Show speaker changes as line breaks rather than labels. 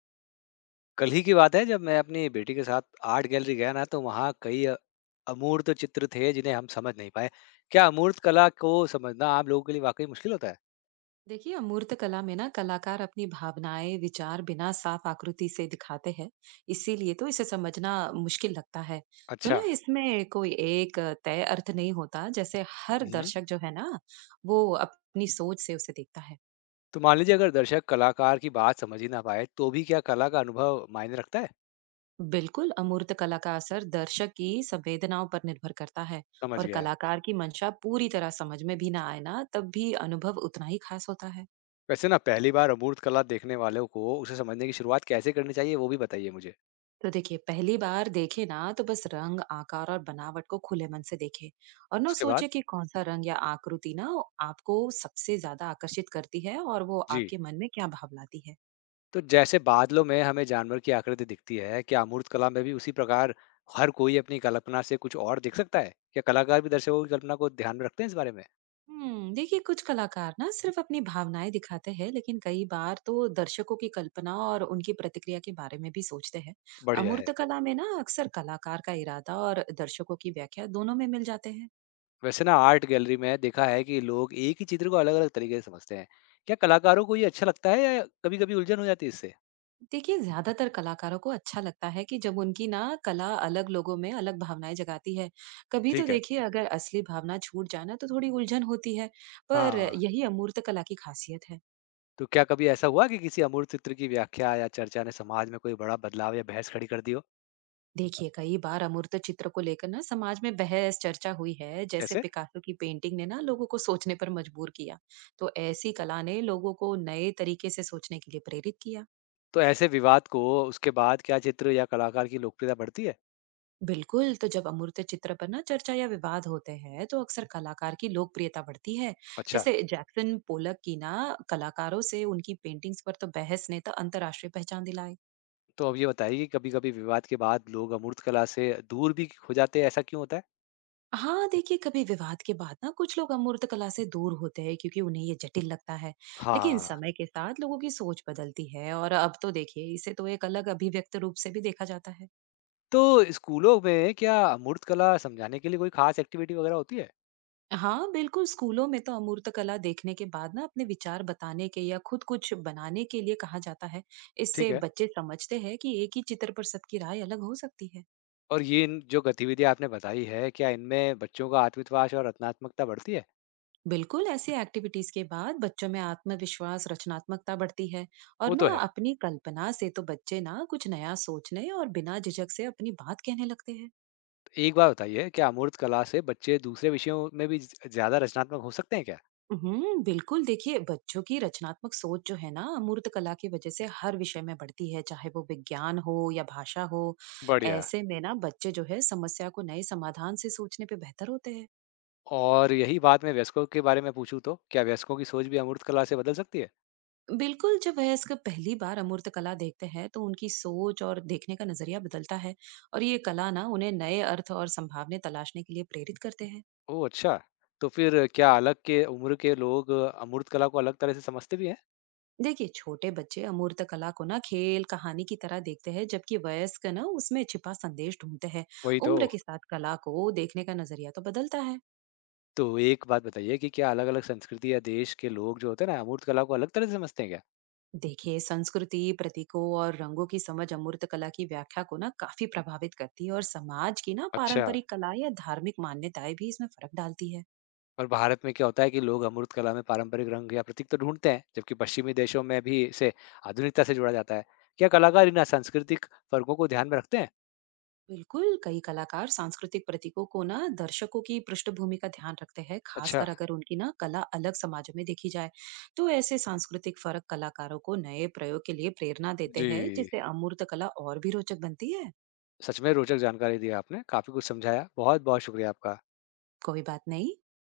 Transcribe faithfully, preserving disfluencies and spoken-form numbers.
कल ही की बात है जब मैं अपनी बेटी के साथ आर्ट गैलरी गया ना। तो वहाँ कई अ- अमूर्त चित्र थे जिन्हें हम समझ नहीं पाए। क्या अमूर्त कला को समझना आम लोगों के लिए वाकई मुश्किल होता है।
देखिए अमूर्त कला में ना कलाकार अपनी भावनाएं विचार बिना साफ आकृति से दिखाते हैं। इसीलिए तो इसे समझना मुश्किल लगता है। तो
अच्छा।
ना इसमें कोई एक तय अर्थ नहीं होता, जैसे हर
हम्म।
दर्शक जो है ना वो अपनी सोच से उसे देखता है।
तो मान लीजिए, अगर दर्शक कलाकार की बात समझ ही ना पाए तो भी क्या कला का अनुभव मायने रखता है।
बिल्कुल, अमूर्त कला का असर दर्शक की संवेदनाओं पर निर्भर करता है।
समझ
और
गया।
कलाकार की मंशा पूरी तरह समझ में भी ना आए ना, तब भी अनुभव उतना ही खास होता है।
वैसे ना, पहली बार अमूर्त कला देखने वालों को उसे समझने की शुरुआत कैसे करनी चाहिए, वो भी बताइए मुझे।
तो देखिए, पहली बार देखे ना तो बस रंग आकार और बनावट को खुले मन से देखे। और ना
उसके बाद?
सोचे कि कौन सा रंग या आकृति ना आपको सबसे ज्यादा आकर्षित करती है और वो
जी।
आपके मन में क्या भाव लाती है।
तो जैसे बादलों में हमें जानवर की आकृति दिखती है, क्या अमूर्त कला में भी उसी प्रकार हर कोई अपनी कल्पना से कुछ और दिख सकता है? क्या कलाकार भी दर्शकों की कल्पना को ध्यान में रखते हैं इस बारे में?
हम्म देखिए, कुछ कलाकार ना सिर्फ अपनी भावनाएं दिखाते हैं लेकिन कई बार तो दर्शकों की कल्पना और उनकी प्रतिक्रिया के बारे में भी सोचते हैं।
बढ़िया है।
अमूर्त कला में ना अक्सर कलाकार का इरादा और दर्शकों की व्याख्या दोनों में मिल जाते हैं।
वैसे ना, आर्ट गैलरी में देखा है कि लोग एक ही चित्र को अलग अलग तरीके से समझते हैं। क्या कलाकारों को ये अच्छा लगता है या कभी कभी उलझन हो जाती है इससे?
देखिए, ज्यादातर कलाकारों को अच्छा लगता है कि जब उनकी ना कला अलग लोगों में अलग भावनाएं जगाती है। कभी तो
ठीक है।
देखिए, अगर असली भावना छूट जाना तो थोड़ी उलझन होती है। पर
हाँ,
यही अमूर्त कला की खासियत है।
तो क्या कभी ऐसा हुआ कि किसी अमूर्त चित्र की व्याख्या या चर्चा ने समाज में कोई बड़ा बदलाव या बहस खड़ी कर दी हो?
देखिए, कई बार अमूर्त चित्र को लेकर ना समाज में बहस चर्चा हुई है। जैसे
कैसे?
पिकासो की पेंटिंग ने ना लोगों को सोचने पर मजबूर किया। तो ऐसी कला ने लोगों को नए तरीके से सोचने के लिए प्रेरित किया।
तो ऐसे विवाद को, उसके बाद क्या चित्र या कलाकार की लोकप्रियता बढ़ती है?
बिल्कुल, तो जब अमूर्त चित्र पर ना चर्चा या विवाद होते हैं तो अक्सर कलाकार की लोकप्रियता बढ़ती है।
अच्छा।
जैसे जैक्सन पोलक की ना कलाकारों से उनकी पेंटिंग्स पर तो बहस ने तो अंतरराष्ट्रीय पहचान दिलाई।
तो अब ये बताइए कि कभी-कभी विवाद के बाद लोग अमूर्त कला से दूर भी हो जाते हैं, ऐसा क्यों होता है?
हाँ देखिए, कभी विवाद के बाद ना कुछ लोग अमूर्त कला से दूर होते हैं क्योंकि उन्हें ये जटिल लगता है। लेकिन
हाँ।
समय के साथ लोगों की सोच बदलती है और अब तो देखिए इसे तो एक अलग अभिव्यक्त रूप से भी देखा जाता है।
तो स्कूलों में क्या अमूर्त कला समझाने के लिए कोई खास एक्टिविटी वगैरह होती है?
हाँ बिल्कुल, स्कूलों में तो अमूर्त कला देखने के बाद ना अपने विचार बताने के या खुद कुछ बनाने के लिए कहा जाता है।
ठीक
इससे
है।
बच्चे समझते हैं कि एक ही चित्र पर सबकी राय अलग हो सकती है।
और ये इन जो गतिविधियाँ आपने बताई है, क्या इनमें बच्चों का आत्मविश्वास और रचनात्मकता बढ़ती है?
बिल्कुल, ऐसी एक्टिविटीज के बाद बच्चों में आत्मविश्वास रचनात्मकता बढ़ती है। और
वो तो
ना
है।
अपनी कल्पना से तो बच्चे ना कुछ नया सोचने और बिना झिझक से अपनी बात कहने लगते हैं।
एक बात बताइए, क्या अमूर्त कला से बच्चे दूसरे विषयों में भी ज़ ज़्यादा रचनात्मक हो सकते हैं क्या?
हम्म बिल्कुल, देखिए बच्चों की रचनात्मक सोच जो है ना अमूर्त कला की वजह से हर विषय में बढ़ती है, चाहे वो विज्ञान हो या भाषा हो।
बढ़िया।
ऐसे में ना बच्चे जो है समस्या को नए समाधान से सोचने पे बेहतर होते हैं।
और यही बात मैं वयस्कों के बारे में पूछूँ तो, क्या वयस्कों की सोच भी अमूर्त कला से बदल सकती है?
बिल्कुल, जब वयस्क पहली बार अमूर्त कला देखते हैं तो उनकी सोच और देखने का नजरिया बदलता है। और ये कला ना उन्हें नए अर्थ और संभावने तलाशने के लिए प्रेरित करते हैं।
ओह! अच्छा। तो फिर क्या अलग के उम्र के लोग अमूर्त कला को अलग तरह से समझते भी हैं?
देखिए, छोटे बच्चे अमूर्त कला को ना खेल कहानी की तरह देखते हैं, जबकि वयस्क ना उसमें छिपा संदेश ढूंढते हैं।
वही तो।
उम्र के साथ कला को देखने का नजरिया तो बदलता है।
तो एक बात बताइए कि क्या अलग-अलग संस्कृति या देश के लोग जो होते हैं ना, अमूर्त कला को अलग तरह से समझते हैं क्या?
देखिए, संस्कृति प्रतीकों और रंगों की समझ अमूर्त कला की व्याख्या को ना काफी प्रभावित करती है और समाज की ना
अच्छा।
पारंपरिक कला या धार्मिक मान्यताएं भी इसमें फर्क डालती है।
और भारत में क्या होता है कि लोग अमूर्त कला में पारंपरिक रंग या प्रतीक तो ढूँढते हैं, जबकि पश्चिमी देशों में भी इसे आधुनिकता से जोड़ा जाता है। क्या कलाकार इन सांस्कृतिक फ़र्कों को ध्यान में रखते हैं?
बिल्कुल, कई कलाकार सांस्कृतिक प्रतीकों को ना दर्शकों की पृष्ठभूमि का ध्यान रखते हैं,
अच्छा,
खासकर अगर उनकी ना कला अलग समाजों में देखी जाए। तो ऐसे सांस्कृतिक फर्क कलाकारों को नए प्रयोग के लिए प्रेरणा देते
जी।
हैं जिससे अमूर्त कला और भी रोचक बनती है।
सच में रोचक जानकारी दी आपने, काफ़ी कुछ समझाया। बहुत-बहुत शुक्रिया आपका।
कोई बात नहीं।